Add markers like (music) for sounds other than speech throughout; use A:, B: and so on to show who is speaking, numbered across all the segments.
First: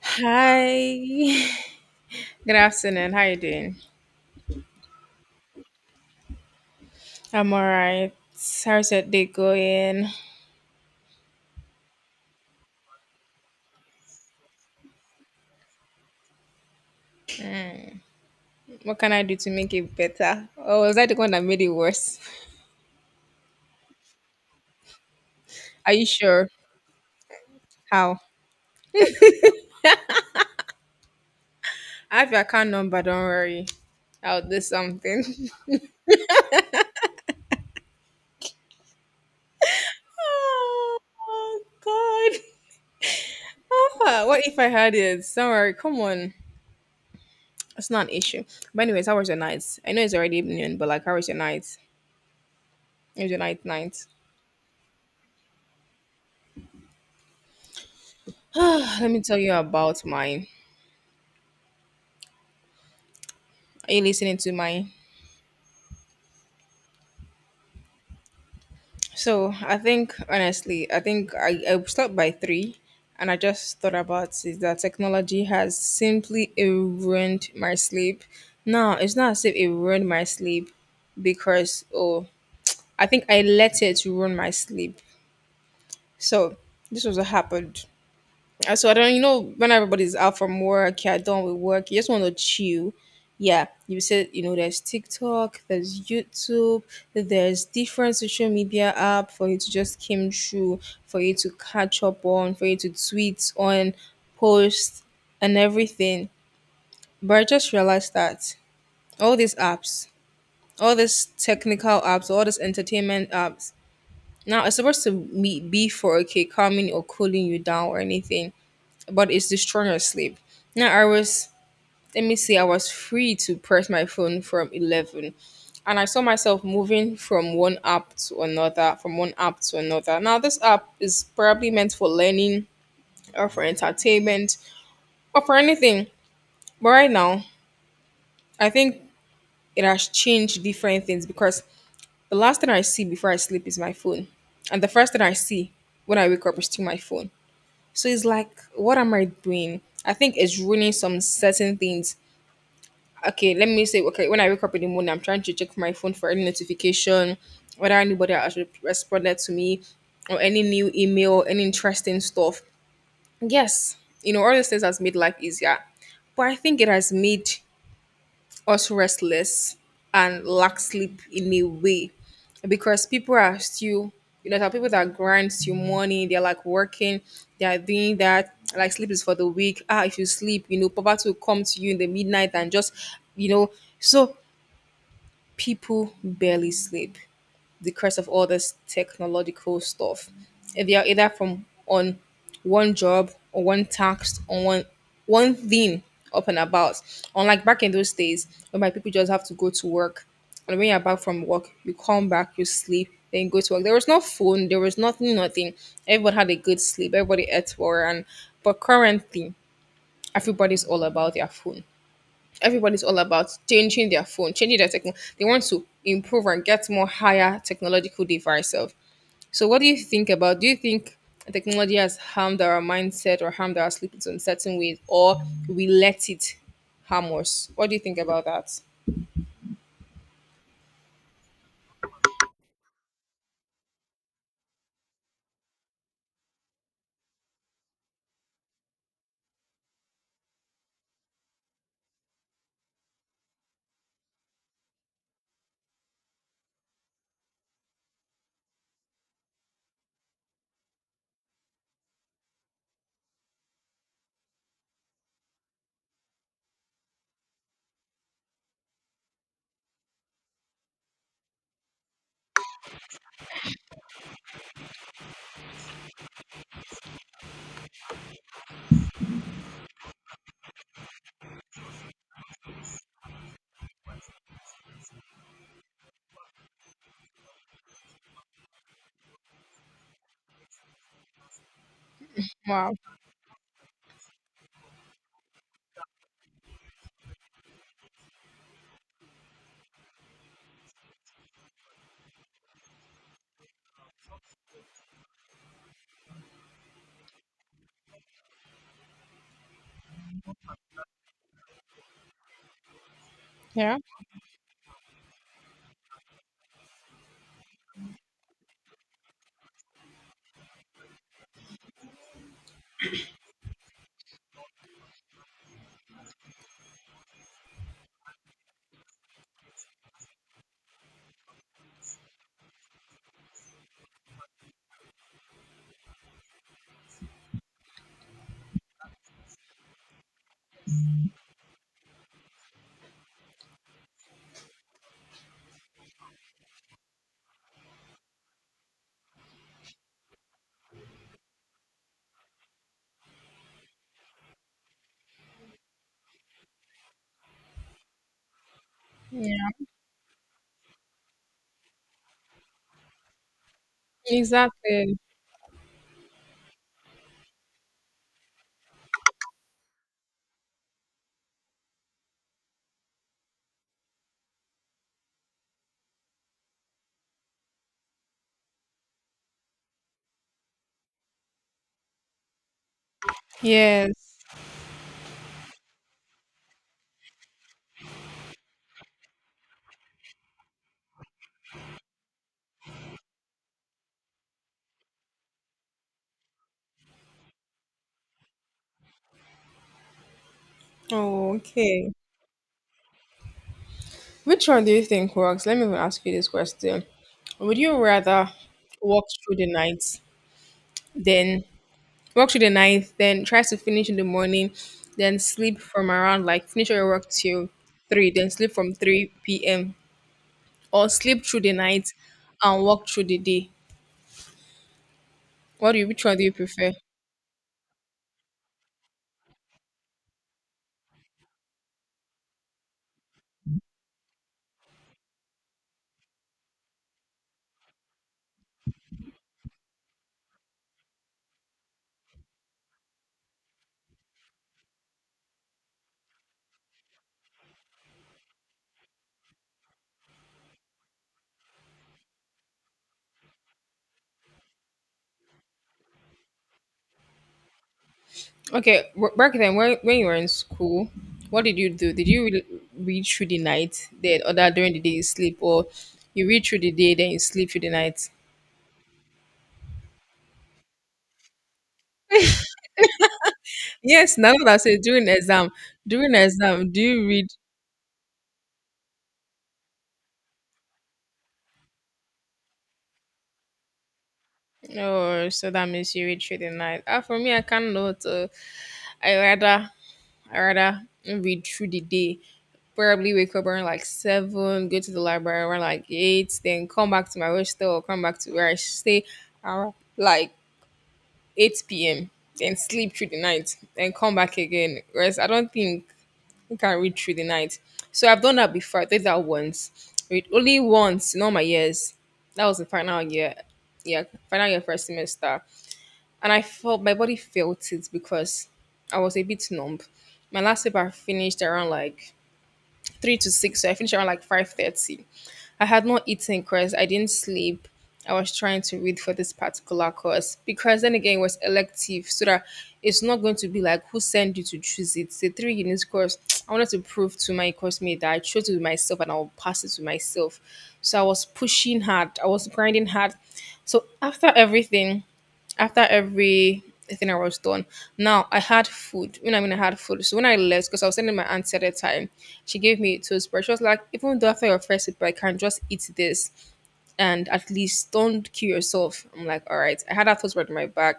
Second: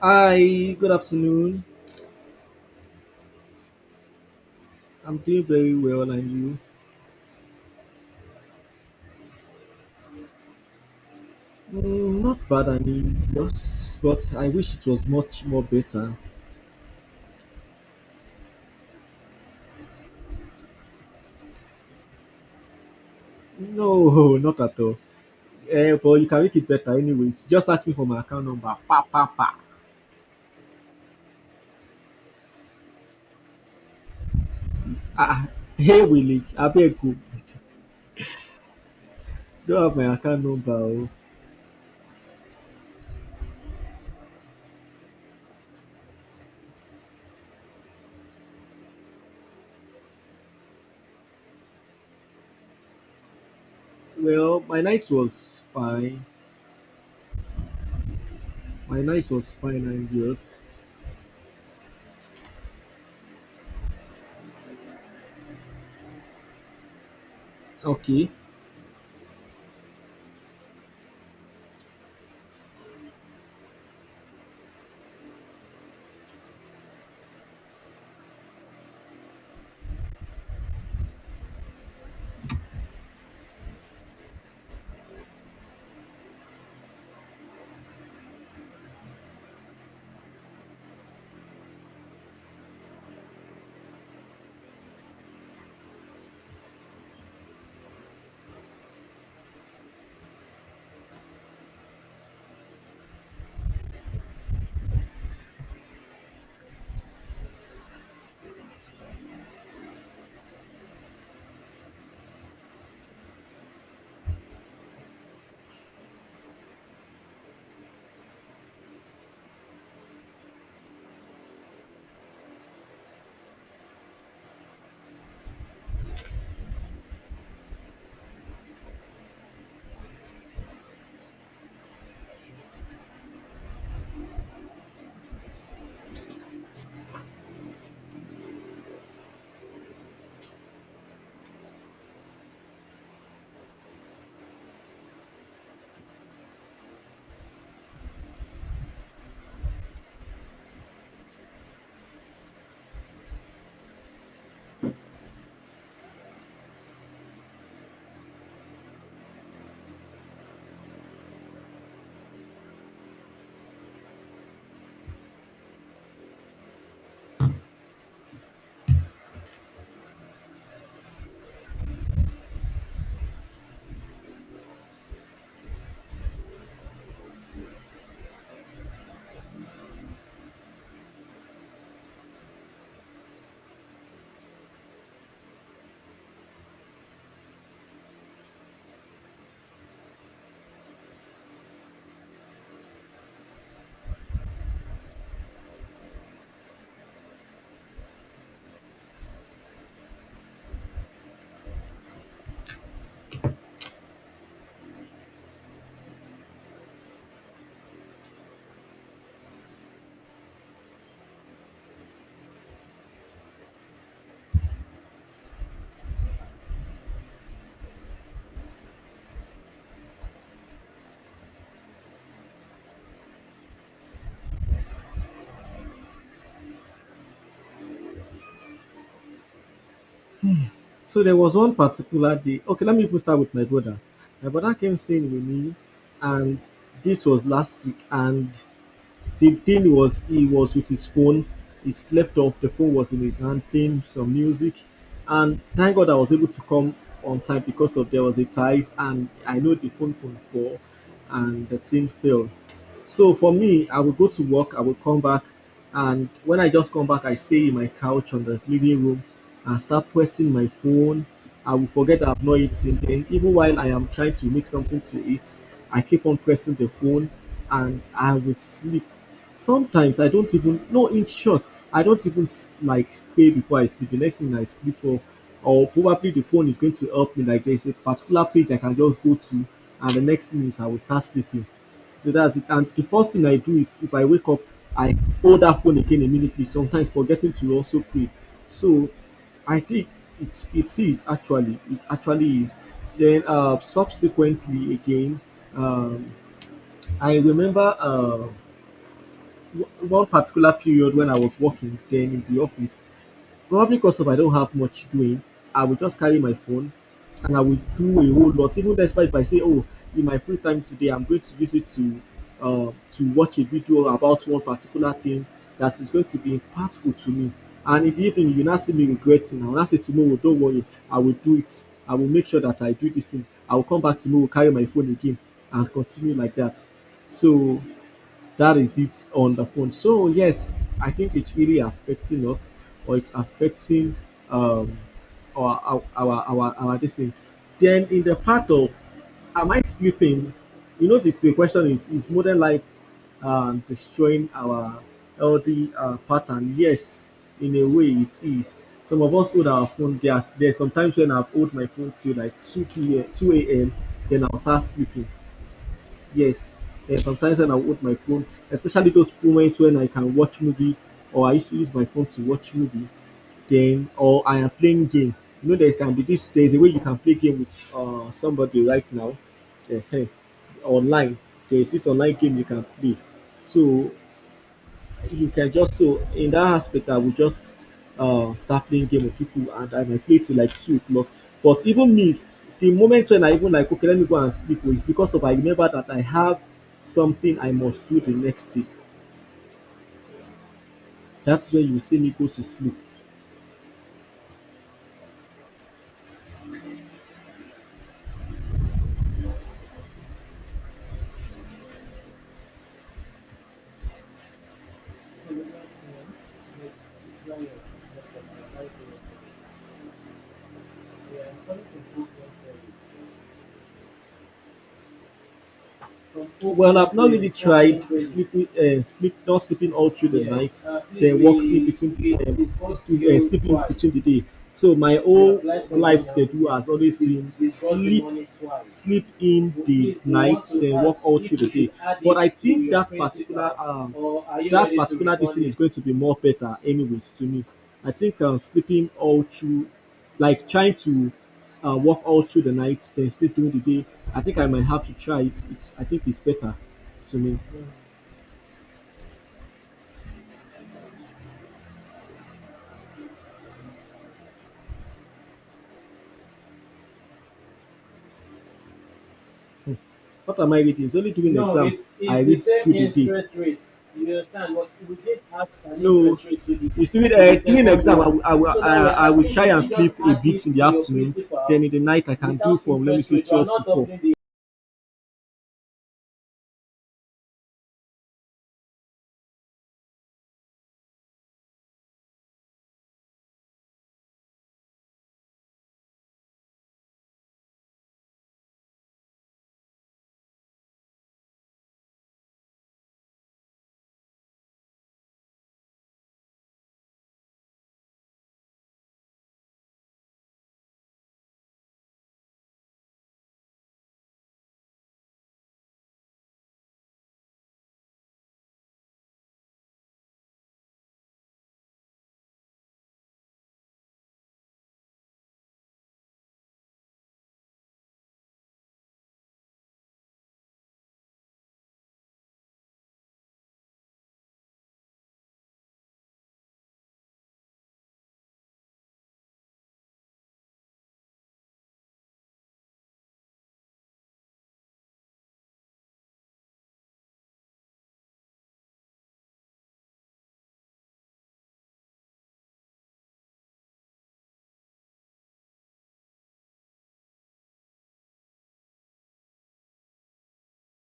A: Hi,
B: Hi.
A: good afternoon.
B: (laughs) Good afternoon. How you doing?
A: I'm doing very well, and you?
B: I'm alright. How's your day going?
A: Mm, not bad, I mean, just, but I wish it was much more better.
B: What can I do to make it better? Or was I the one that made it worse?
A: No, (laughs) not at all.
B: (laughs) Are
A: Eh,
B: you
A: but you can
B: sure?
A: make it better, anyways. Just ask me for my
B: How?
A: account number. Pa pa pa.
B: I have your account number, don't worry. I'll do something.
A: Ah, ah.
B: (laughs)
A: (laughs) Hey Willie, abeg o. Don't have my account number. O.
B: Oh god. Ah, what if I had it? Don't worry, come on. It's not an issue. But anyways, how was your night? I know it's already evening, but like how was your night? It was your night night.
A: Well, my night was fine.
B: (sighs)
A: My
B: Let me
A: night
B: tell you
A: was fine,
B: about
A: and
B: mine.
A: yours?
B: Are you listening to mine?
A: Okay.
B: So I think honestly, I think I stopped by three and I just thought about is that technology has simply ruined my sleep. No, it's not as if it ruined my sleep because oh I think I let it ruin my sleep. So this was what happened. So I don't, you know, when everybody's out from work, you done with work, you just want to chill. Yeah, you said, you know, there's TikTok, there's YouTube, there's different social media app for you to just come through, for you to catch up on, for you to tweet on, post, and everything. But I just realized that all these apps, all these technical apps, all these entertainment apps, now it's supposed to be for okay, calming or cooling you down or anything but it's destroying your sleep. Now I was let me see, I was free to press my phone from 11. And I saw myself moving from one app to another, from one app to another. Now this app is probably meant for learning or for entertainment or for anything. But right now, I think it has changed different things because the last thing I see before I sleep is my phone. And the first thing I see when I wake up is still my phone. So it's like, what am I doing? I think it's ruining some certain things okay, let me say, okay, when I wake up in the morning, I'm trying to check my phone for any notification, whether anybody has responded to me, or any new email, any interesting stuff. Yes, you know, all these things has made life easier, but I think it has made us restless and lack sleep in a way because people are still, you know, there are people that grind till morning, they're like working, they are doing that, like sleep is for the weak. Ah, if you sleep, you know, poverty will come to you in the midnight and just, you know, so people barely sleep because of all this technological stuff. And they are either from on one job or one task or one thing up and about. Unlike back in those days, when my people just have to go to work, and when you're back from work, you come back, you sleep, then you go to work. There was no phone, there was nothing, nothing. Everybody had a good sleep, everybody ate well, and but currently, everybody's all about their phone everybody's all about changing their phone, changing their techno. They want to improve and get more higher technological device of. So, what do you think about? Do you think technology has harmed our mindset or harmed our sleep in some certain ways, or we let it harm us? What do you think about that?
A: So there was one particular day. Okay, let me even start with my brother. My brother came staying with me, and this was last week. And the deal was he was with his phone. He slept off. The phone was in his hand playing some music, and thank God I was able to come on time because of there was a ties and I know the phone couldn't fall, and the team failed. So for me, I would go to work. I would come back, and when I just come back, I stay in my couch on the living room and start pressing my phone. I will forget I've not eaten. Then even while I am trying to make something to eat, I keep on pressing the phone and I will sleep. Sometimes I don't even no, in short, I don't even like pray before I sleep. The next thing I sleep off, or probably the phone is going to help me. Like there's a particular page I can just go to, and the next thing is I will start sleeping. So that's it. And
B: Wow.
A: the first thing I do is if I wake up, I hold that phone again immediately, sometimes forgetting to also pray. So I think it's, it is actually, it actually is. Then subsequently again, um I remember one particular period when I was working then in the office, probably
B: Yeah.
A: because of I don't have much doing, I will just carry my phone and I will do a whole lot. Even despite if I say, oh, in my free time today, I'm going to visit to watch a video about one particular thing that is going to be impactful to me. And in the evening, you now see me regretting. I will now say tomorrow, don't worry, I will do it. I will make sure that I do this thing. I will come back tomorrow, carry my phone again, and continue like that. So that is it on the phone, so yes, I think it's really affecting us, or it's affecting, um our this thing, then in the part of am I sleeping. The question is modern life destroying our healthy pattern. Yes, in a way it is. Some of us hold our phone. There's sometimes when I've hold my phone till like 2 p.m. 2 a.m., then I'll start
B: Exactly.
A: sleeping. Yes, and sometimes when I hold my phone, especially those moments when I can watch movie, or I used to use my phone to watch movie, then, or I am playing game. You know there can be this. There's a way you can play game with somebody right now, eh? Eh, online. There is this online game you can play. So
B: Yes.
A: you can just so in that aspect, I would just start playing game with people, and I might play till like 2 o'clock. But even me, the moment when I even like, okay, let me go and sleep, oh, it's because of I remember that I have something I must do the next day.
B: Oh,
A: That's when you
B: okay.
A: see me go to sleep.
B: Which one do you think works? Let me even ask you this question. Would you rather walk through the night than work through the night, then tries to finish in the morning, then sleep from around like finish your work till three, then sleep from three p.m. or sleep through the night and work through the day. What do you? Which one do you prefer?
A: Well, I've not really tried sleeping, sleep not sleeping all through the night, then walk in between, sleeping between the day. So my whole life schedule has always been sleep in the night, then work all through the day. But I think that particular this thing is going to be more better, anyways, to me. I think I'm sleeping all through, like trying to work all through the night, then sleep during the day. I think I might have to try it. It's, I think it's better to me.
B: Okay, back then when you were in school, what did you do? Did you read through the night, then or that during the day you sleep, or you read through the day then you sleep through the night?
A: What am I reading? It's only during the exam I read through the day.
B: Yes, now that I say during
A: No,
B: exam, do
A: it's
B: you
A: during
B: read?
A: during the exam. I will try and sleep a bit in it the afternoon. Then in the night I can do from let me say 12 to 4.
B: Oh, so that means you read through the night. Ah, for me, I cannot. I rather I rather read through the day. Probably wake up around like seven, go to the library around like eight, then come back to my hostel or come back to where I stay around like eight p.m. Then sleep through the night, then come back again. Whereas I don't think you can read through the night. So I've done that before. I did that once, read only once in all my years. That was the final year, yeah, final year first semester and I felt my body felt it because I was a bit numb. My last paper finished around like three to six, so I finished around like 5:30. I had not eaten because I didn't sleep. I was trying to read for this particular course because then again it was elective, so that it's not going to be like who sent you to choose it. It's a three units course. (tsk) I wanted to prove to my course mate that I chose it with myself and I will pass it to myself. So I was pushing hard. I was grinding hard. So after everything, after every thing I was done. Now I had food. You know, I mean, I had food. So when I left, because I was sending my aunt at the time, she gave me toothbrush. She was like, even though after your first sip, I can just eat this and at least don't kill yourself. I'm like, all right. I had that toothbrush in my bag.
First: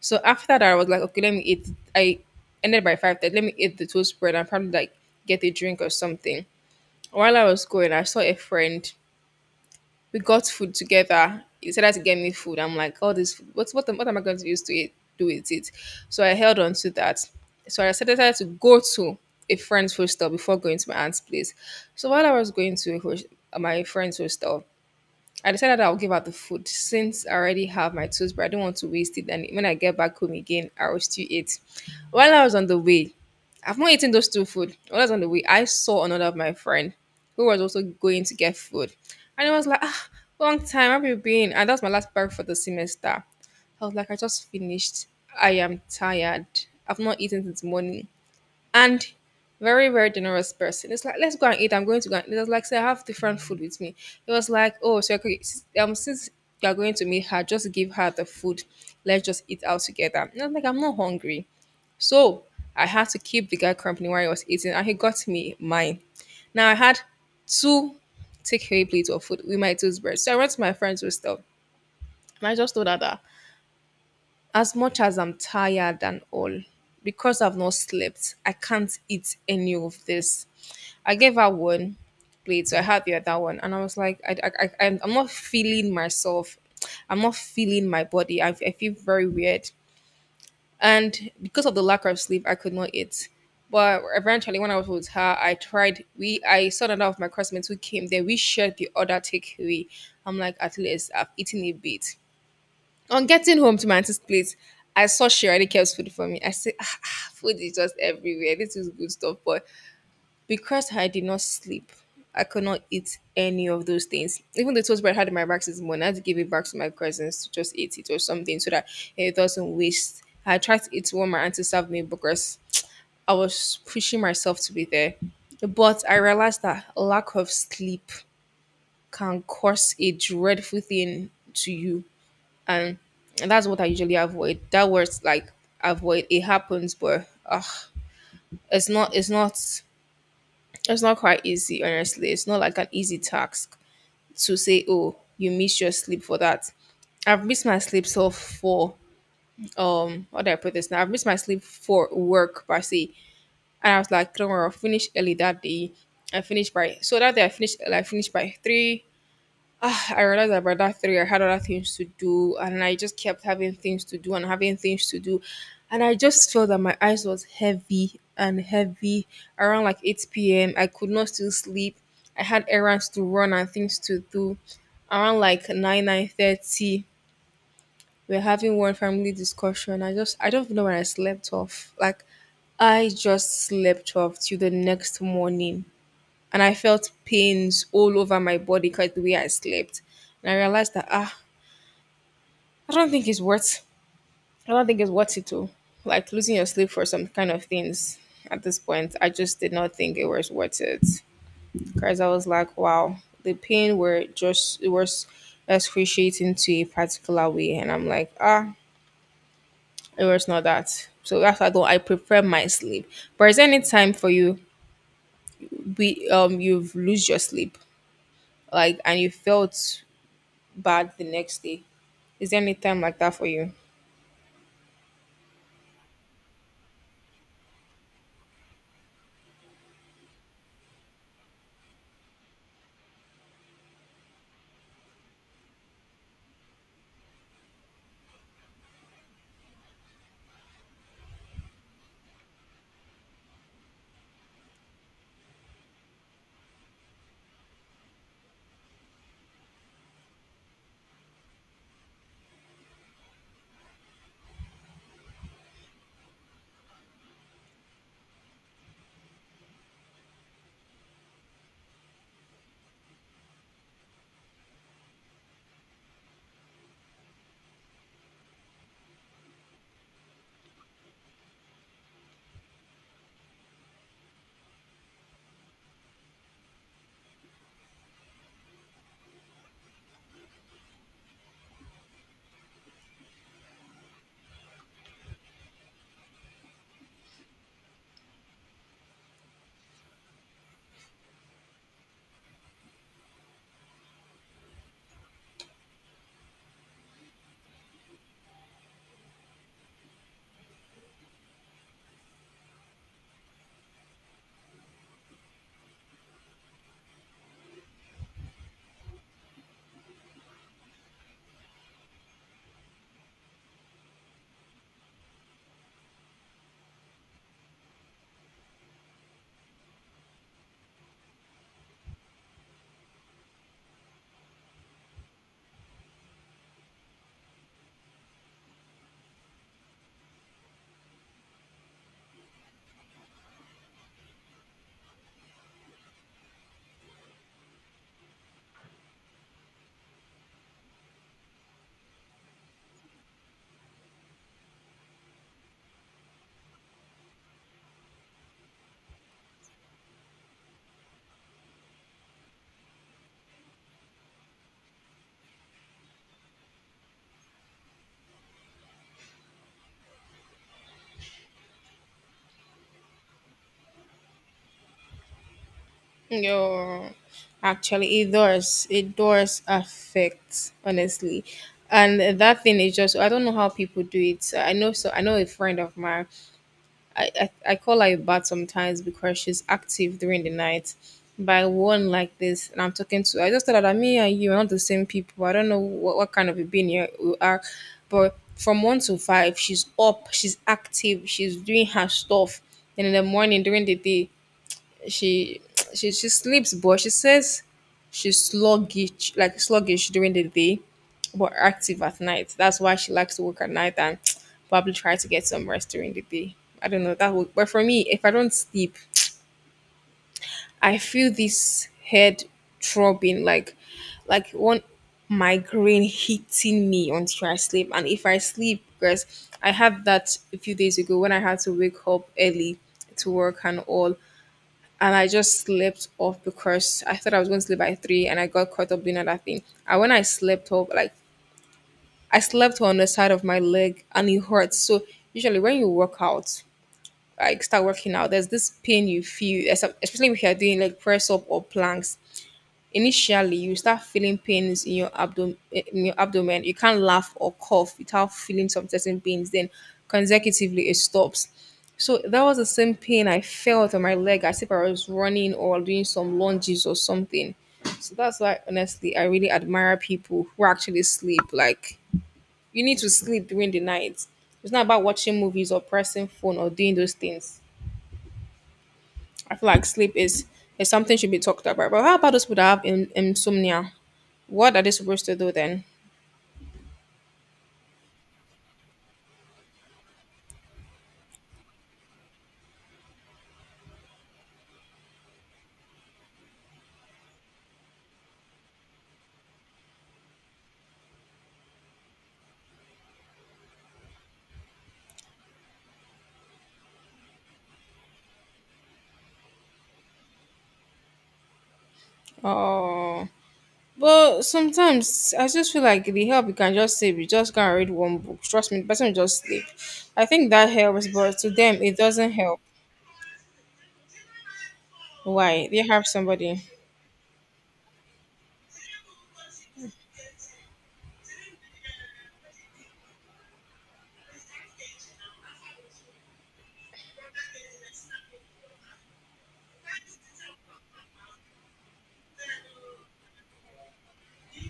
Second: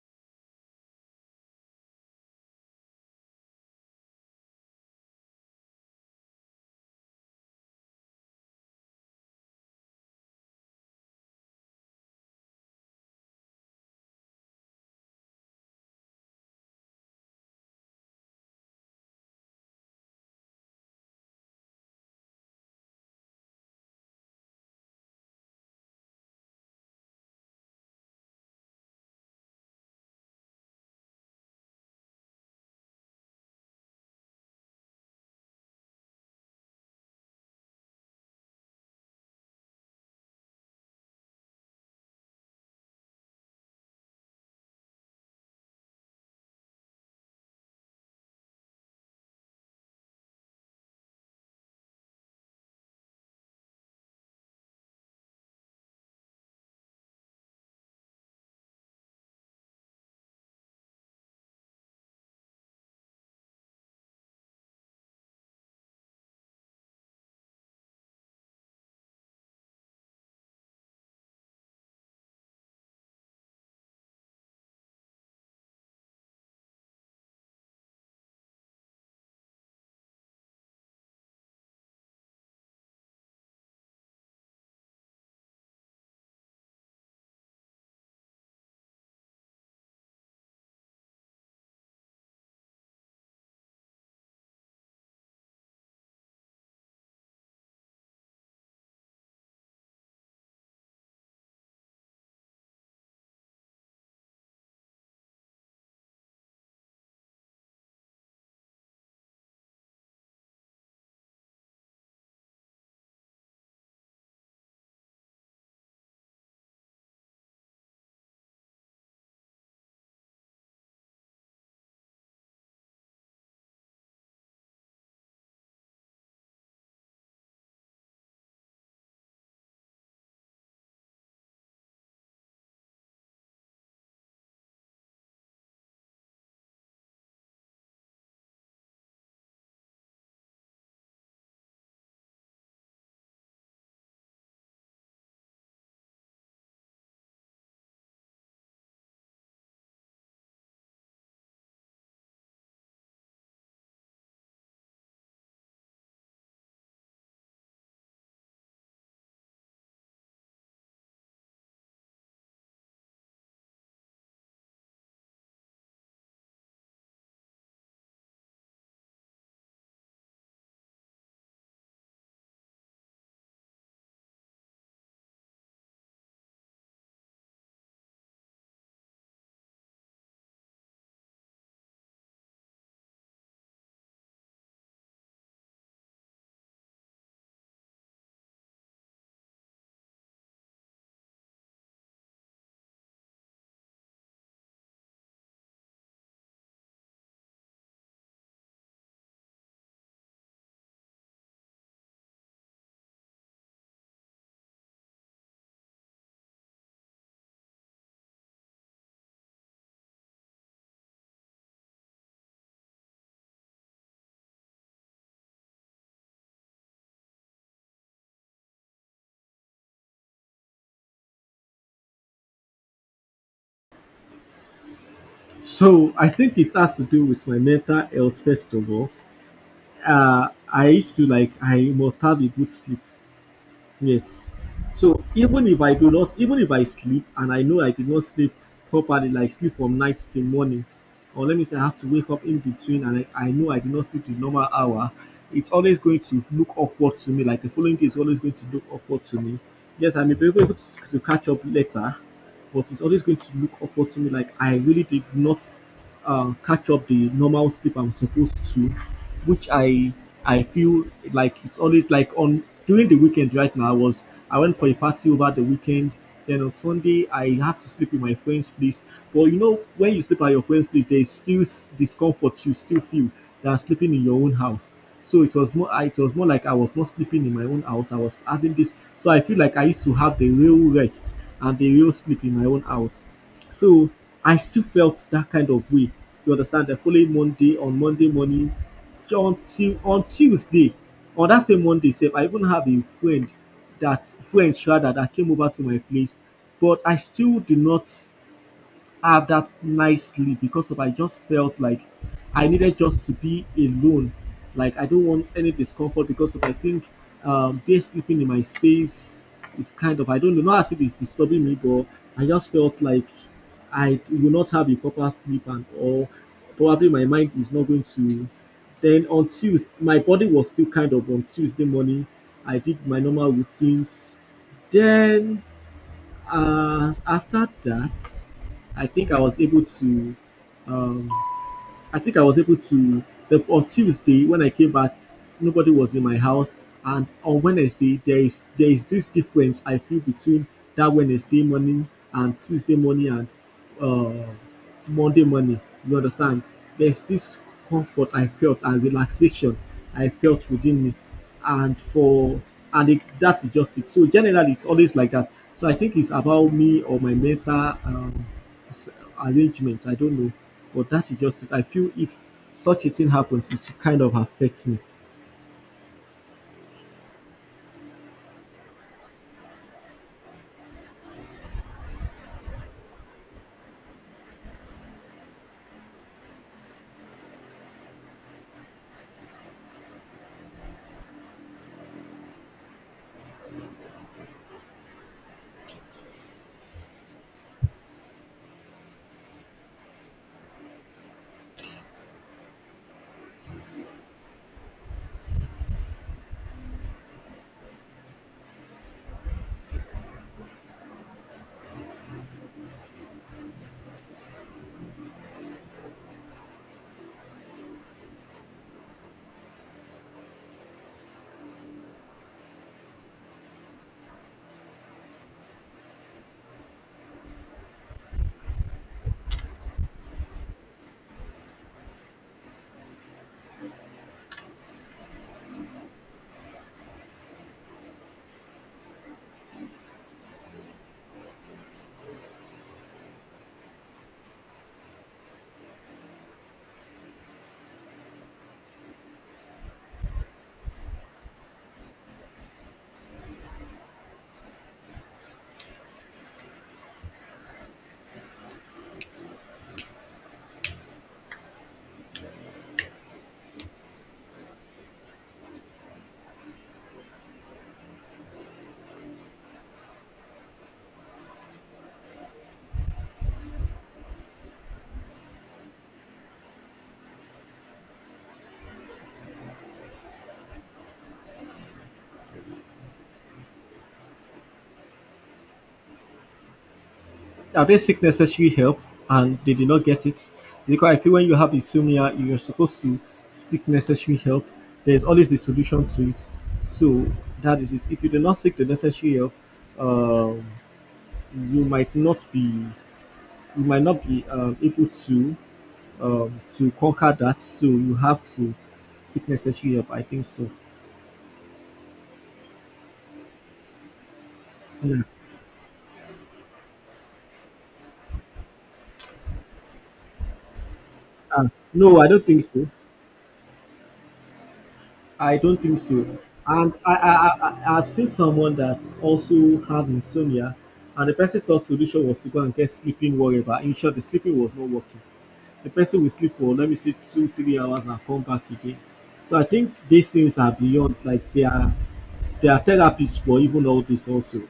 B: So after that, I was like, okay, let me eat. I ended by 5:30. Let me eat the toast bread and probably like get a drink or something. While I was going, I saw a friend we got food together. He decided to get me food. I'm like, all this food, what am I going to use to eat, do with it? So I held on to that. So I decided to go to a friend's hostel before going to my aunt's place. So while I was going to my friend's hostel, I decided I'll give out the food since I already have my tools, but I don't want to waste it. And when I get back home again, I will still eat. While I was on the way, I've not eaten those two food. While I was on the way, I saw another of my friend who was also going to get food. And I was like, ah, long time, have you been? And that's my last bag for the semester. I was like, I just finished. I am tired. I've not eaten since morning and very very generous person. It's like let's go and eat. I'm going to go. And it was like say I have different food with me. It was like oh so okay, since you're going to meet her, just give her the food. Let's just eat out together. And I was like I'm not hungry, so I had to keep the guy company while he was eating, and he got me mine. Now I had two takeaway plates of food with my toothbrush. So I went to my friend's with stuff, and I just told her that as much as I'm tired and all, because I've not slept, I can't eat any of this. I gave her one plate, so I had the other one, and I was like, I'm not feeling myself. I'm not feeling my body. I feel very weird, and because of the lack of sleep, I could not eat. But eventually, when I was with her, I tried. We I saw another of my classmates who came there. We shared the other takeaway. I'm like, at least I've eaten a bit. On getting home to my auntie's place, I saw she already kept food for me. I said, ah, ah, food is just everywhere. This is good stuff, but because I did not sleep, I could not eat any of those things. Even the toast bread I had in my back this morning, I had to give it back to my cousins to just eat it or something so that it doesn't waste. I tried to eat one my auntie served me because I was pushing myself to be there. But I realized that lack of sleep can cause a dreadful thing to you. And that's what I usually avoid. That words like avoid. It happens, but ugh, it's not it's not It's not quite easy, honestly. It's not like an easy task to say, oh, you missed your sleep for that. I've missed my sleep so for how do I put this now? I've missed my sleep for work per se. And I was like, don't worry, I'll finish early that day. I finished by so that day I finished I finished by three. I realized that by that three, I had other things to do, and I just kept having things to do and having things to do, and I just felt that my eyes was heavy and heavy around like eight p.m. I could not still sleep. I had errands to run and things to do. Around like 9, 9:30, we're having one family discussion. I don't know when I slept off. Like I just slept off till the next morning, and I felt pains all over my body because the way I slept. And I realized that I don't think it's worth. I don't think it's worth it to like losing your sleep for some kind of things. At this point, I just did not think it was worth it because I was like, wow, the pain were just it was excruciating to a particular way, and I'm like, it was not that. So that's why I don't. I prefer my sleep. But is there any time for you? We you've lose your sleep like, and you felt bad the next day. Is there any time like that for you?
A: So I think it has to do with my mental health first of all. I used to like I must have a good sleep. Yes. So even if I do not, even if I sleep and I know I did not sleep properly, like sleep from night till morning, or let me say I have to wake up in between, and I know I did not sleep the normal hour, it's always going to look awkward to me. Like the following day is always going to look awkward to me. Yes, I may be able to, catch up later, but it's always going to look upward to me like I really did not catch up the normal sleep I'm supposed to, which I feel like it's always like on, during the weekend right now. I went for a party over the weekend. Then on Sunday I have to sleep in my friend's place. But you know when you sleep at your friend's place, there's still discomfort you still feel than sleeping in your own house. So it was more like I was not sleeping in my own house. I was having this, so I feel like I used to have the real rest and the real sleep in my own house. So I still felt that kind of way. You understand? The following Monday, on Monday morning until on Tuesday, on that same Monday sef, I even have a friend, that friends rather that came over to my place, but I still do not I have that nice sleep because of I just felt like I needed just to be alone. Like I don't want any discomfort because of I think they sleeping in my space is kind of I don't know, not as if it's disturbing me, but I just felt like I will not have a proper sleep and or probably my mind is not going to. Then on Tuesday my body was still kind of, on Tuesday morning I did my normal routines, then after that, I think I was able to. Um, I think I was able to. On Tuesday when I came back, nobody was in my house, and on Wednesday there is this difference I feel between that Wednesday morning and Tuesday morning and uh, Monday morning. You understand? There's this comfort I felt and relaxation I felt within me. And for, and it, that's just it. So generally, it's always like that. So I think it's about me or my mental um, s- arrangement. I don't know, but that is just it. I feel if such a thing happens, it kind of affects me.
B: Yo, actually, it does. It does affect, honestly. And that thing is just, I don't know how people do it. So I know a friend of mine. I call her a bat sometimes because she's active during the night. By one like this, and I'm talking to, I just thought that me and you are not the same people. I don't know what kind of a being you are, but from one to five, she's up, she's active, she's doing her stuff. And in the morning, during the day, she she sleeps, but she says she's sluggish, like sluggish during the day, but active at night. That's why she likes to work at night and (tsk) probably try to get some rest during the day. I don't know that would, but for me, if I don't sleep, I feel this head throbbing, like one migraine hitting me until I sleep. And if I sleep, because I had that a few days ago when I had to wake up early to work and all, and I just slept off because I thought I was going to sleep by three, and I got caught up doing other thing. And when I slept off, like I slept on the side of my leg, and it hurts. So usually when you work out, like start working out, there's this pain you feel, especially if you're doing like press up or planks. Initially, you start feeling pains in your abdomen. In your abdomen, you can't laugh or cough without feeling some certain pains. Then, consecutively, it stops. So that was the same pain I felt on my leg as if I was running or doing some lunges or something. So that's why, honestly, I really admire people who actually sleep. Like, you need to sleep during the night. It's not about watching movies or pressing phone or doing those things. I feel like is something should be talked about. But how about those people that have insomnia? What are they supposed to do then?
A: Are they seek necessary help and they did not get it? Because I feel when you have insomnia, you're supposed to seek necessary help. There's always a solution to it. So that is it. If you do not seek the necessary help, um, you might not be you might not be able to conquer that. So you have to seek necessary help. I think so.
B: Oh, but
A: Yeah.
B: sometimes I just feel like the help you can just sleep. You just can't read one book. Trust me, the person will just sleep. I think that helps, but to
A: Uh,
B: them it
A: no, I
B: doesn't
A: don't
B: help.
A: think so. I
B: Why?
A: don't
B: They
A: think
B: have
A: so.
B: somebody.
A: And I've seen someone that also had insomnia, and the person thought solution was to go and get sleeping wherever. In short, the sleeping was not working. The person will sleep for let me say two, 3 hours and come back again. So I think these things are beyond like they are therapies for even all this also.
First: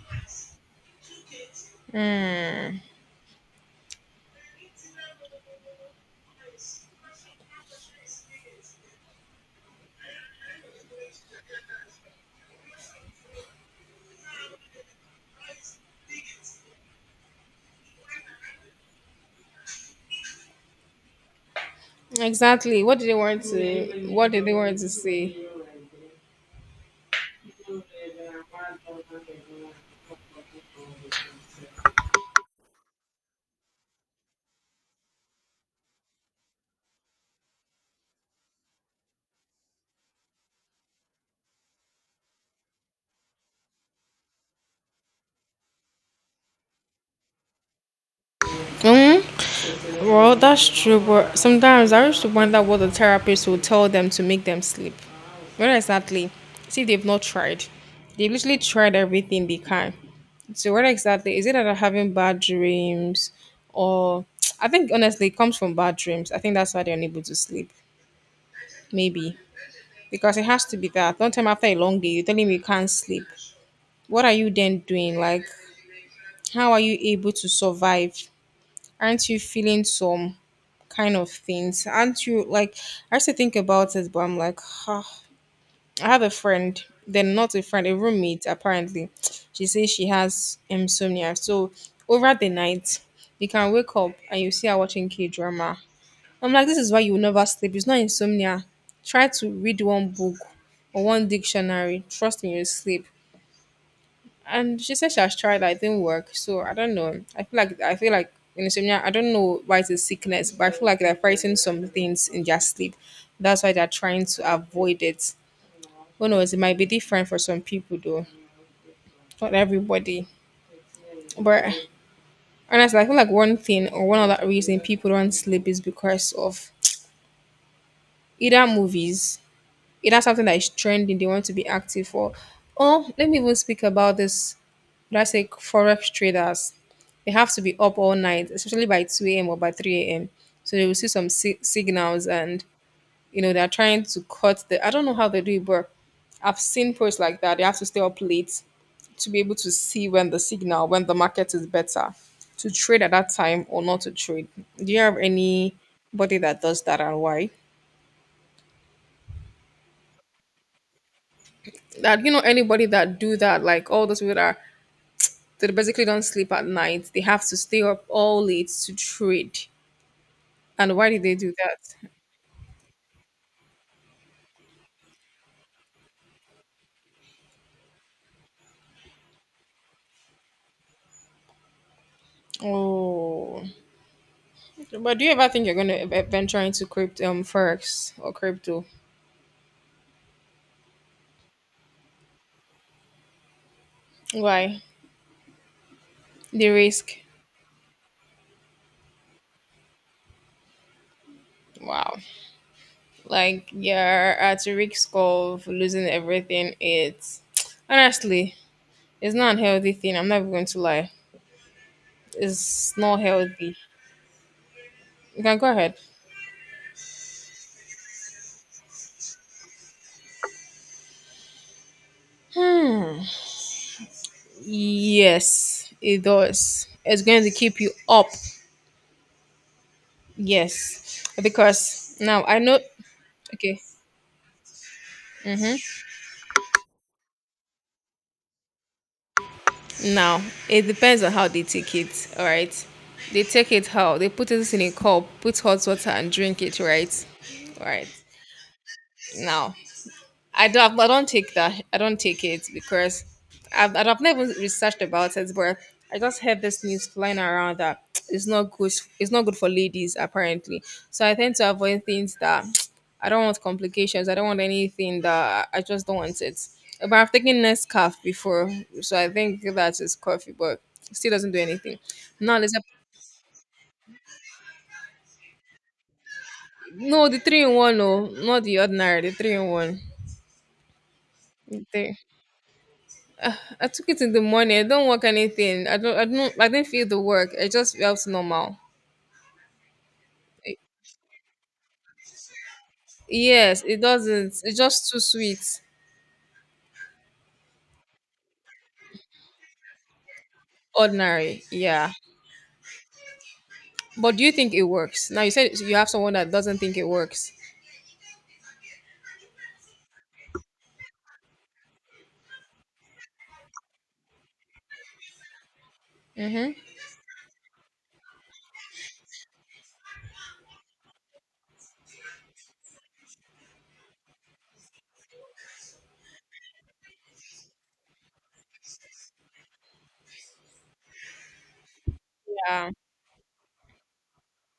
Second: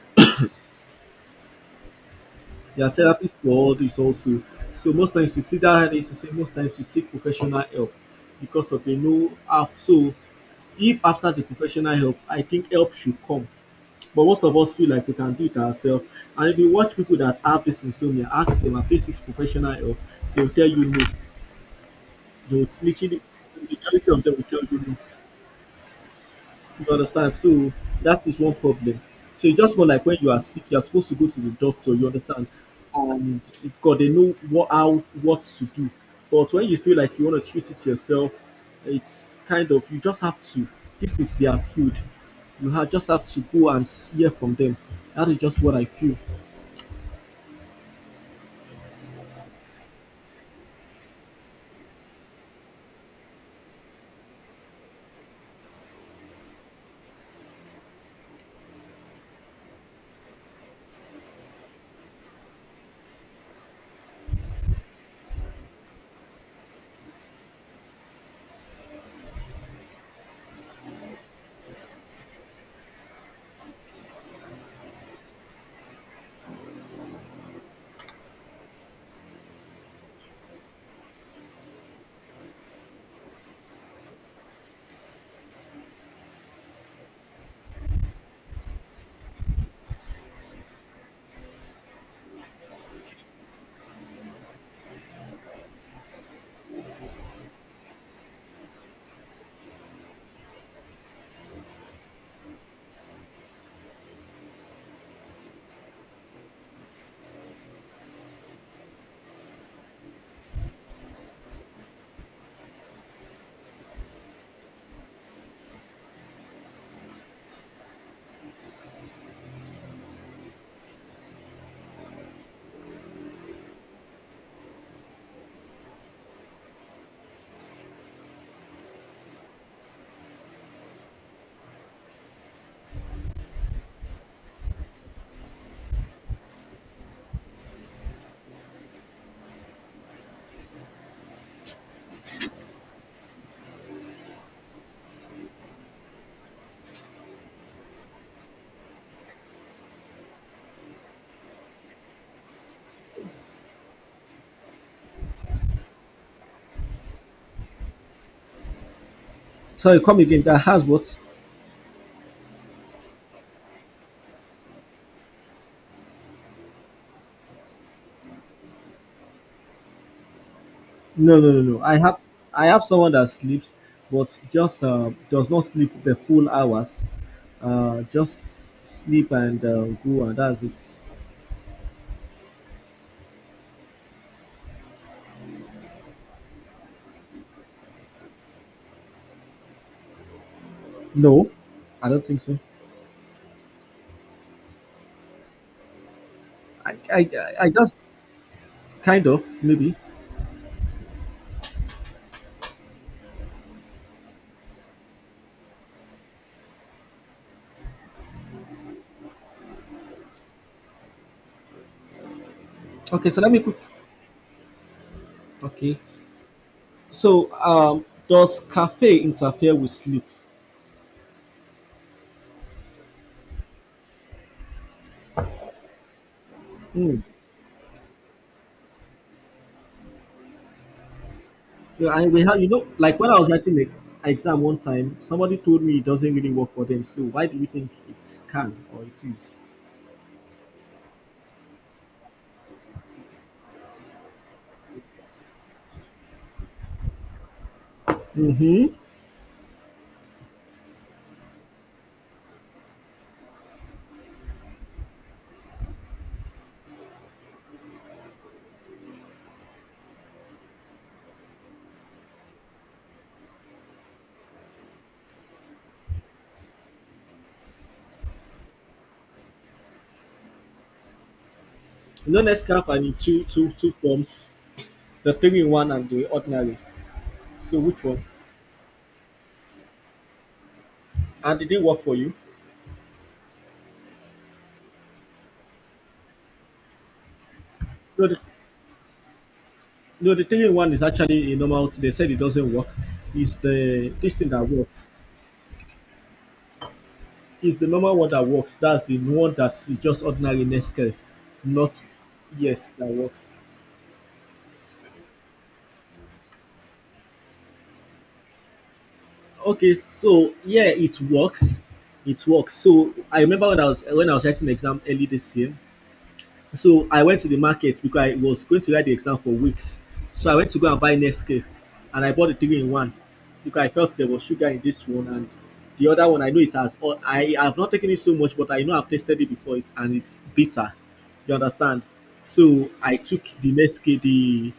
B: Hmm.
A: There are therapy squad is also. So most times you see that is to say most times you seek professional help because of a no app. So if after the professional help, I think help should come. But most of us feel like we can do it ourselves. And if you watch people that have this insomnia, ask them, have they seek professional help? They'll tell you no. They'll
B: Exactly.
A: literally, the majority of
B: What
A: them
B: do
A: will
B: they
A: tell
B: want
A: you
B: to
A: no.
B: say?
A: You understand? So that is one problem. So it's just more like when you are sick, you are supposed to go to the doctor, you understand? And God, they know what how what to do. But when you feel like you want to treat it yourself, it's kind of you just have to. This is their field. You have just have to go and hear from them. That is just what I feel.
B: Hmm. Well, that's true, but sometimes I used to wonder what the therapist would tell them to make them sleep. Not exactly. See, they've not tried. They literally tried everything they can. So what exactly is it that I'm having bad dreams or (tsk) I think honestly it comes from bad dreams. I think that's why they're unable to sleep. Maybe. Because it has to be that. One time after a long day, you're telling me you can't sleep. What are you then doing? Like how are you able to survive? Aren't you feeling some kind of things? Aren't you like I used to think about it, but I'm like, huh, I have a friend, then not a friend, a roommate apparently. (tsk) She says she has insomnia. So over the night, you can wake up and you see her watching K drama. I'm like, this is why you will never sleep. It's not insomnia. Try to read one book or one dictionary. Trust me, you'll sleep. And she said she has tried that, it didn't work. So I don't know. I feel like insomnia, I don't know why it's a sickness, but I feel like they're fighting some things in their sleep. That's why they're trying to avoid it. Who knows? It might be different for some people, though. Not everybody. But honestly, I feel like one thing or one other reason people don't sleep is because of either movies, either something that is trending they want to be active for, or let me even speak about this. Let's say forex traders. They have to be up all night, especially by 2 a.m. or by 3 a.m. So they will see some signals and, you know, they're trying to cut the. I don't know how they do it, but I've seen posts like that. They have to stay up late to be able to see when the signal, when the market is better, to trade at that time or not to trade. Do you have anybody that does that and why?
A: Sorry, come again. That has what?
B: That you know anybody that do that, like all those people that are, they basically don't sleep at night. They have to stay up all late to trade. And why did they
A: No, no,
B: do
A: no, no.
B: that?
A: I have someone that sleeps, but just does not sleep the full hours. Just sleep and go, and that's it.
B: Oh, but do you ever think you're gonna venture into crypto, forex or crypto?
A: No, I don't think so.
B: Why the
A: I,
B: risk?
A: I, I I just kind of maybe.
B: Wow. Like you're at risk of losing everything. It's honestly, it's not a healthy thing. I'm not even going to lie. It's not
A: Okay, so let me
B: healthy.
A: put.
B: You can go ahead.
A: Okay, so does cafe interfere with sleep?
B: Hmm. Yes, it does.
A: Hmm.
B: It's going to keep you up. Yes,
A: Yeah,
B: because
A: I we
B: now I
A: have, you
B: know.
A: know, like when I was writing
B: Okay.
A: the exam one time, somebody told me it doesn't really work for them. So why do you think it can or it is?
B: Now, it depends on how they take it, all right? They take it how? They put it in a cup, put hot water and drink it, right? All right.
A: Mm-hmm.
B: Now, I don't take that. I don't take it because I've never researched about it, but I just heard this news flying around that (tsk) it's not good. It's not good for ladies apparently. So I tend to avoid things that (tsk) I don't want complications. I don't want anything that I just don't want it. But I've taken Nescafe before, so I think that is coffee, but it still doesn't do anything.
A: You know,
B: No, there's a
A: Nescafe are in two forms, the three in one and the ordinary.
B: no the three in
A: So
B: one.
A: which
B: No,
A: one?
B: not the ordinary. The three in one.
A: And did it work for
B: Okay.
A: you?
B: I took it in the morning. I don't work anything. I don't. I don't. I didn't feel the work. It just felt
A: No, the,
B: normal.
A: no, the three in one is actually a normal. They said it doesn't work. It's
B: Yes, it
A: the this thing
B: doesn't.
A: that
B: It's just too
A: works.
B: sweet,
A: It's the normal one that works. That's the one that's just ordinary Nescafe,
B: ordinary.
A: not
B: Yeah.
A: yes that works.
B: But do you think it works? Now you said you have someone that doesn't think it works.
A: Okay, so yeah, it works. It works. So I remember when I was writing exam early this year.
B: Mm-hmm.
A: So I went to the market because I was going to write the exam for weeks. So I went to go and buy Nescafe and I bought the three in one because I felt there was sugar in this one, and the other one I know is as al- I have not taken it so much, but I know I've tasted it before it and it's bitter. You understand? So
B: Yeah.
A: I took the Nescafe the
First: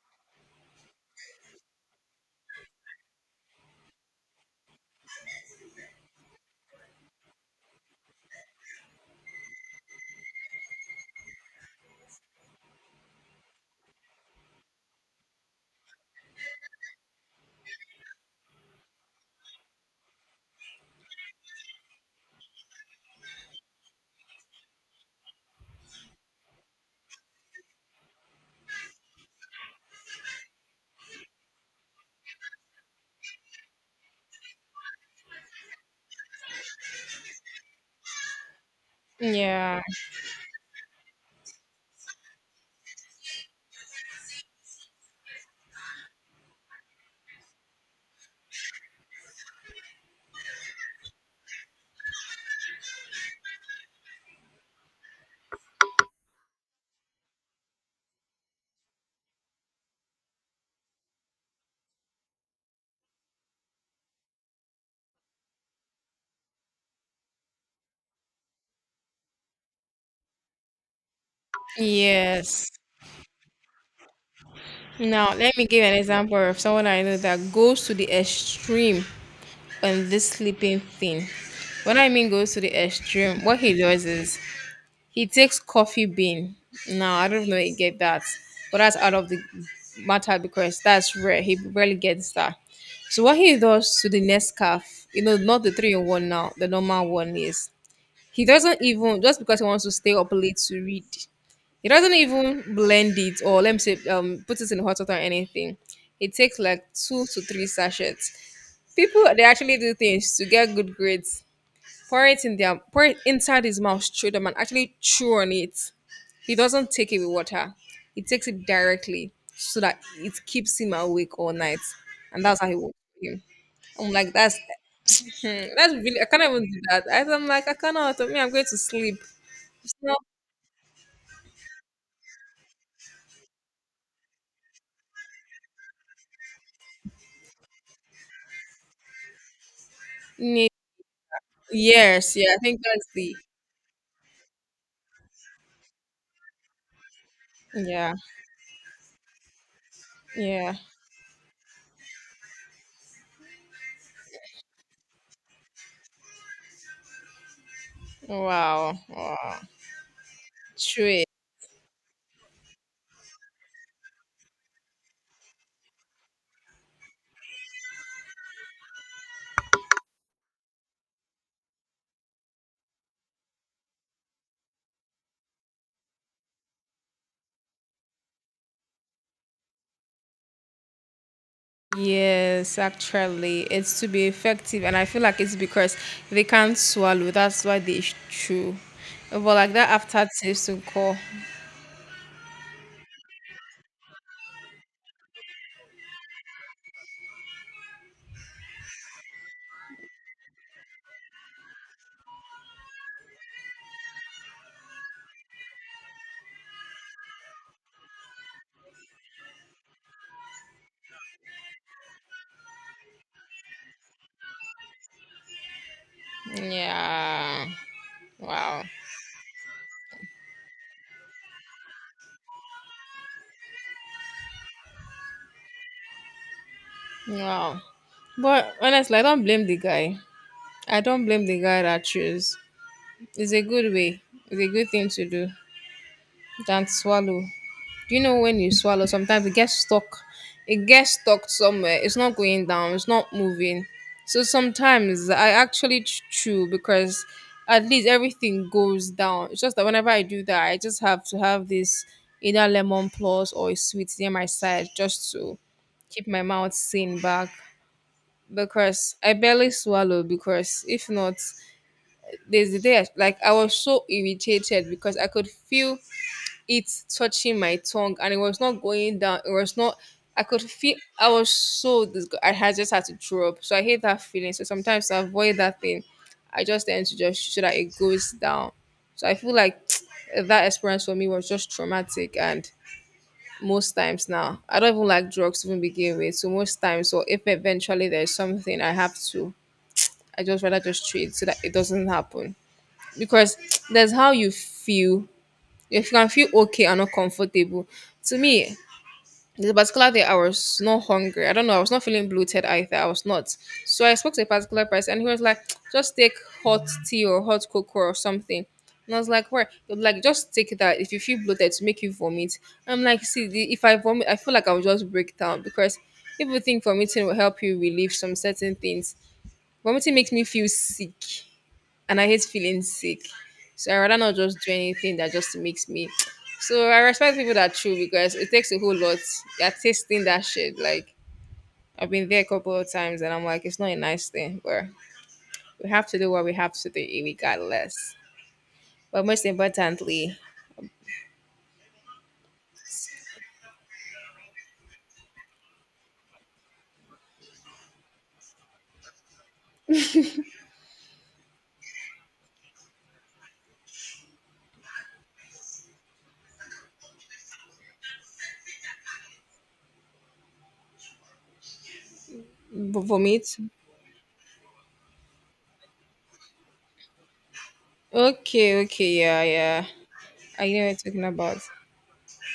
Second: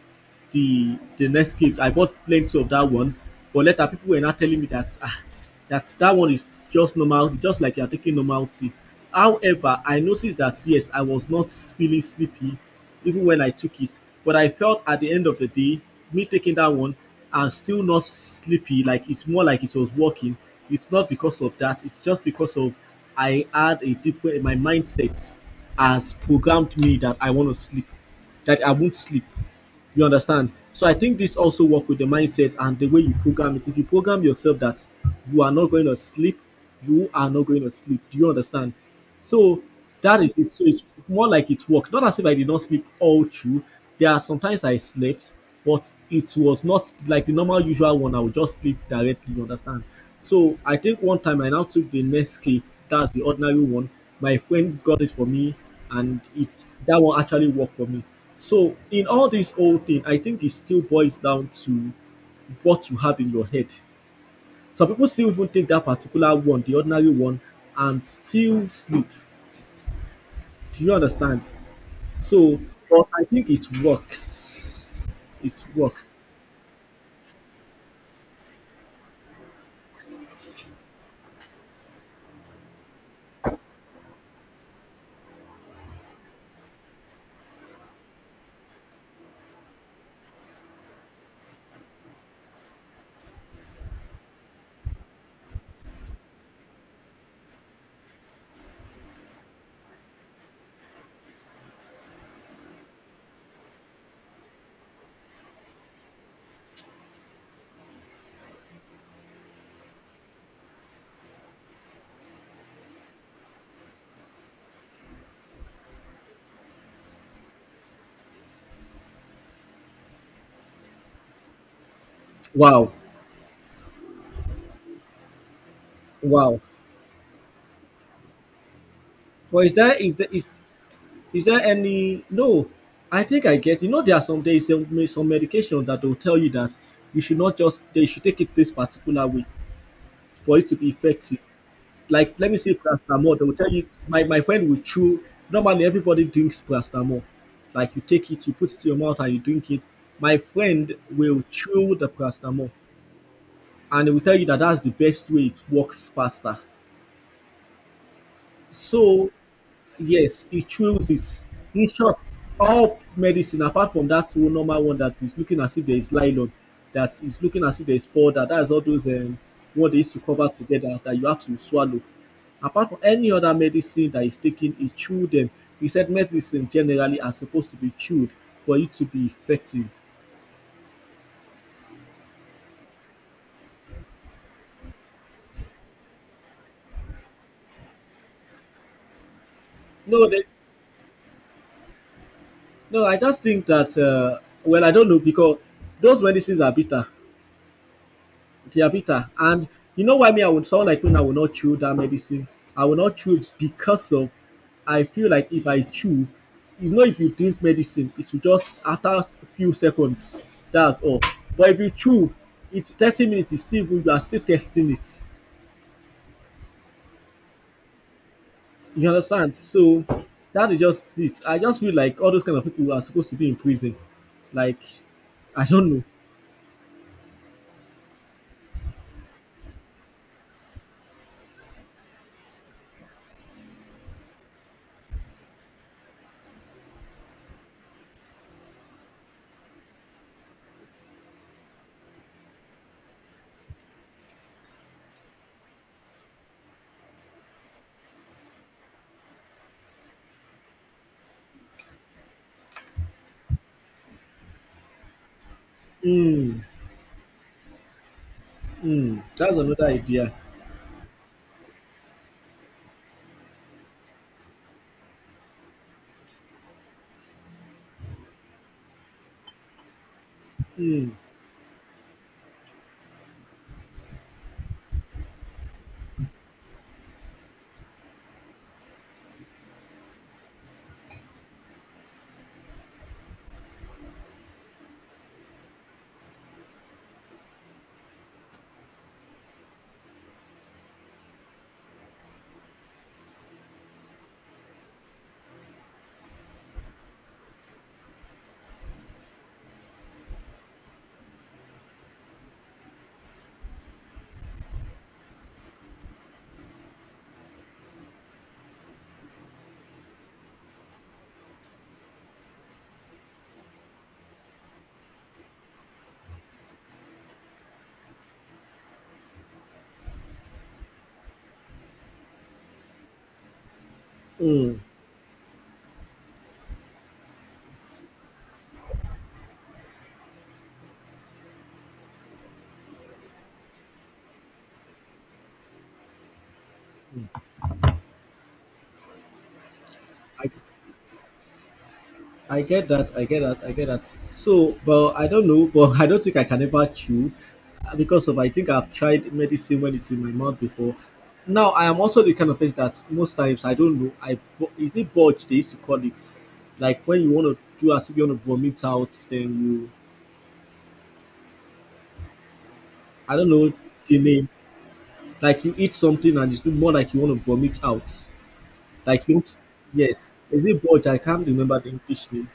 A: the the next gift. I bought plenty of that one, but later people were now telling me that ah, that that one is just normal tea, just like you are taking normal tea. However, I noticed that yes, I was not feeling sleepy even when I took it, but I felt at the end of the day, me taking that one, I'm still not sleepy. Like it's more like it was working. It's not because of that. It's just because of I had a different my mindset has programmed me that I want to sleep, that I won't sleep. You understand? So I think this also work with the mindset and the way you program it. If you program yourself that you are not going to sleep, you are not going to sleep. Do you understand? So
B: Yeah.
A: that is it. So it's more like it worked. Not as if I did not sleep all through. There are sometimes I slept, but it was not like the normal usual one. I would just sleep directly, you understand? So I think one time I now took the Nescafe, that's the ordinary one. My friend got it for me, and it that one actually worked for me. So in all this whole thing, I think it still boils down to what you have in your head. Some people still even take that particular one, the ordinary one, and still sleep. Do you understand? So
B: Yes.
A: but I think it works.
B: Now let
A: It
B: me give an
A: works.
B: example of someone I know that goes to the extreme on this sleeping thing. When I mean goes to the extreme, what he does is he takes coffee bean. No, I don't know if he get that. But that's out of the matter because that's rare. He barely gets that. So what he does to the Nescaf, you know, not the three in one now, the normal one is he doesn't even just because he wants to stay up late to read, he doesn't even blend it or let me say put it in hot water or anything. It takes like two to three sachets. People they actually do things to get good grades pour it inside his mouth, chew them, and actually chew on it. He doesn't take it with water. He takes it directly so that it keeps him awake all night. And that's how he
A: Wow.
B: works with him. I'm like, that's hmm, that's really I can't
A: Wow.
B: even do that. I'm like, I cannot me, I'm going to sleep.
A: But
B: It's not
A: is there any, no, I think I get, you know, there are some days some medication that will tell you that you should not just you should take it this particular way for it
B: need
A: to be effective.
B: yes,
A: Like let
B: yeah,
A: me
B: I
A: say
B: think that's the
A: paracetamol, they will tell you my friend will chew, normally everybody drinks paracetamol. Like you
B: yeah,
A: take it, you put it to your mouth and you drink it. My
B: yeah.
A: friend will chew the paracetamol and they will tell you that that's the best way, it works faster.
B: Wow,
A: So
B: wow.
A: yes, he chose
B: True.
A: it. In short, all medicine apart from that one normal one that is looking as if there is nylon, that is looking as if there is powder, that is all those what they used to cover together that you have to swallow. Apart from any other medicine that is taken, he chewed them. He said medicine generally are supposed to be chewed for it to be effective.
B: Yes, actually, it's to be effective, and I feel like it's because they can't swallow. That's why they chew. But like that
A: No, they,
B: aftertaste will call.
A: no, I just think that well, I don't know because those medicines are bitter. Their bitter. And you know why me, I would sound like when I will not chew that medicine. I will not chew because of I feel like if I chew, you know, if you drink medicine, it's just after a few seconds. That's all. But if you chew, it's 30 minutes, it's still good, you are still testing it.
B: Yeah. Wow.
A: You understand? So that is just it. I just feel like all those kind of people are supposed to be in prison. Like, I don't know.
B: Wow. But honestly, I don't blame the guy. I don't blame the guy that chose. It's a good way. It's a good thing to do than to swallow. Do you know when you swallow, sometimes it gets stuck. It gets stuck somewhere. It's not going down. It's not moving. So sometimes I actually chew because at least everything goes down. It's just that whenever I do that, I just have to have this either lemon plus or a sweet near my side just to keep my
A: Mm,
B: mouth sane back because
A: mm,
B: I
A: that's
B: barely
A: another
B: swallow
A: idea.
B: because if not, there's the day I, like I was so irritated because I could feel it touching my tongue and it was not going down. It was not, I could feel,
A: Mm,
B: I was so disgusted. I had just had to throw up. So I hate that feeling. So sometimes to avoid that thing, I just tend to just so that it goes down. So I feel like (tsk) that experience for me was just traumatic. And most times now, I don't even like drugs to even begin with. So most times, or if eventually there's something I have to, I just rather just treat so that it doesn't happen. Because (tsk) there's how you feel if you can feel okay and not comfortable. To me, the particular day I was not hungry. I don't know. I was not feeling bloated either. I was not. So I spoke to a particular person and he was like, just take hot tea or hot cocoa or something. And I was like, where? He was like, just take that. If you feel bloated, to make you vomit. I'm like, see, the, if I vomit, I feel like I'll just break down because people think vomiting will help you relieve some certain things. Vomiting makes me feel sick and I hate feeling sick. So I rather not just do
A: mm.
B: anything that just makes me. So I respect people that chew because it takes a whole lot. They're tasting that shit. Like I've been there a couple of times and I'm like, it's not a nice thing, but we have to do what we have to do regardless. But most importantly,
A: I I get that. I get that. I get that. So, but I don't know. But (laughs) I don't think I can ever chew because of I think I've tried medicine when it's in my mouth before. Now I am also the kind of person that most times I don't know. I bu- is it bulge they used to call it, like when you want to do as if you want to vomit out, then you I don't
B: vomit.
A: know the name. Like you eat something and it's no more like you want to vomit out.
B: Okay, okay,
A: Like you,
B: yeah, yeah.
A: yes. Is
B: I know
A: it
B: what
A: bulge?
B: you're
A: I
B: talking
A: can't
B: about.
A: remember the English name.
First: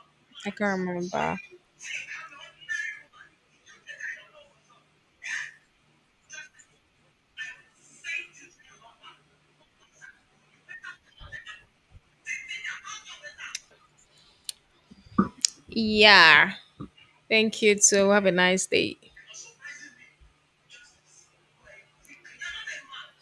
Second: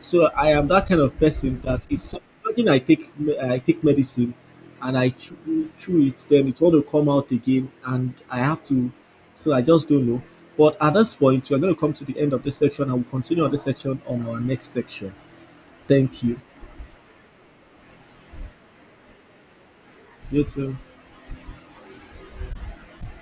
A: So I
B: I
A: am
B: can't
A: that kind of
B: remember.
A: person that is so- imagine I take me- I take medicine and I chew it, then it want to come out again, and I have to. So I just don't know. But at this point, we're going to come to the end of this section, and we'll continue on this section on our next section. Thank you.
B: Yeah. Thank you too. Have a nice day.
A: You too.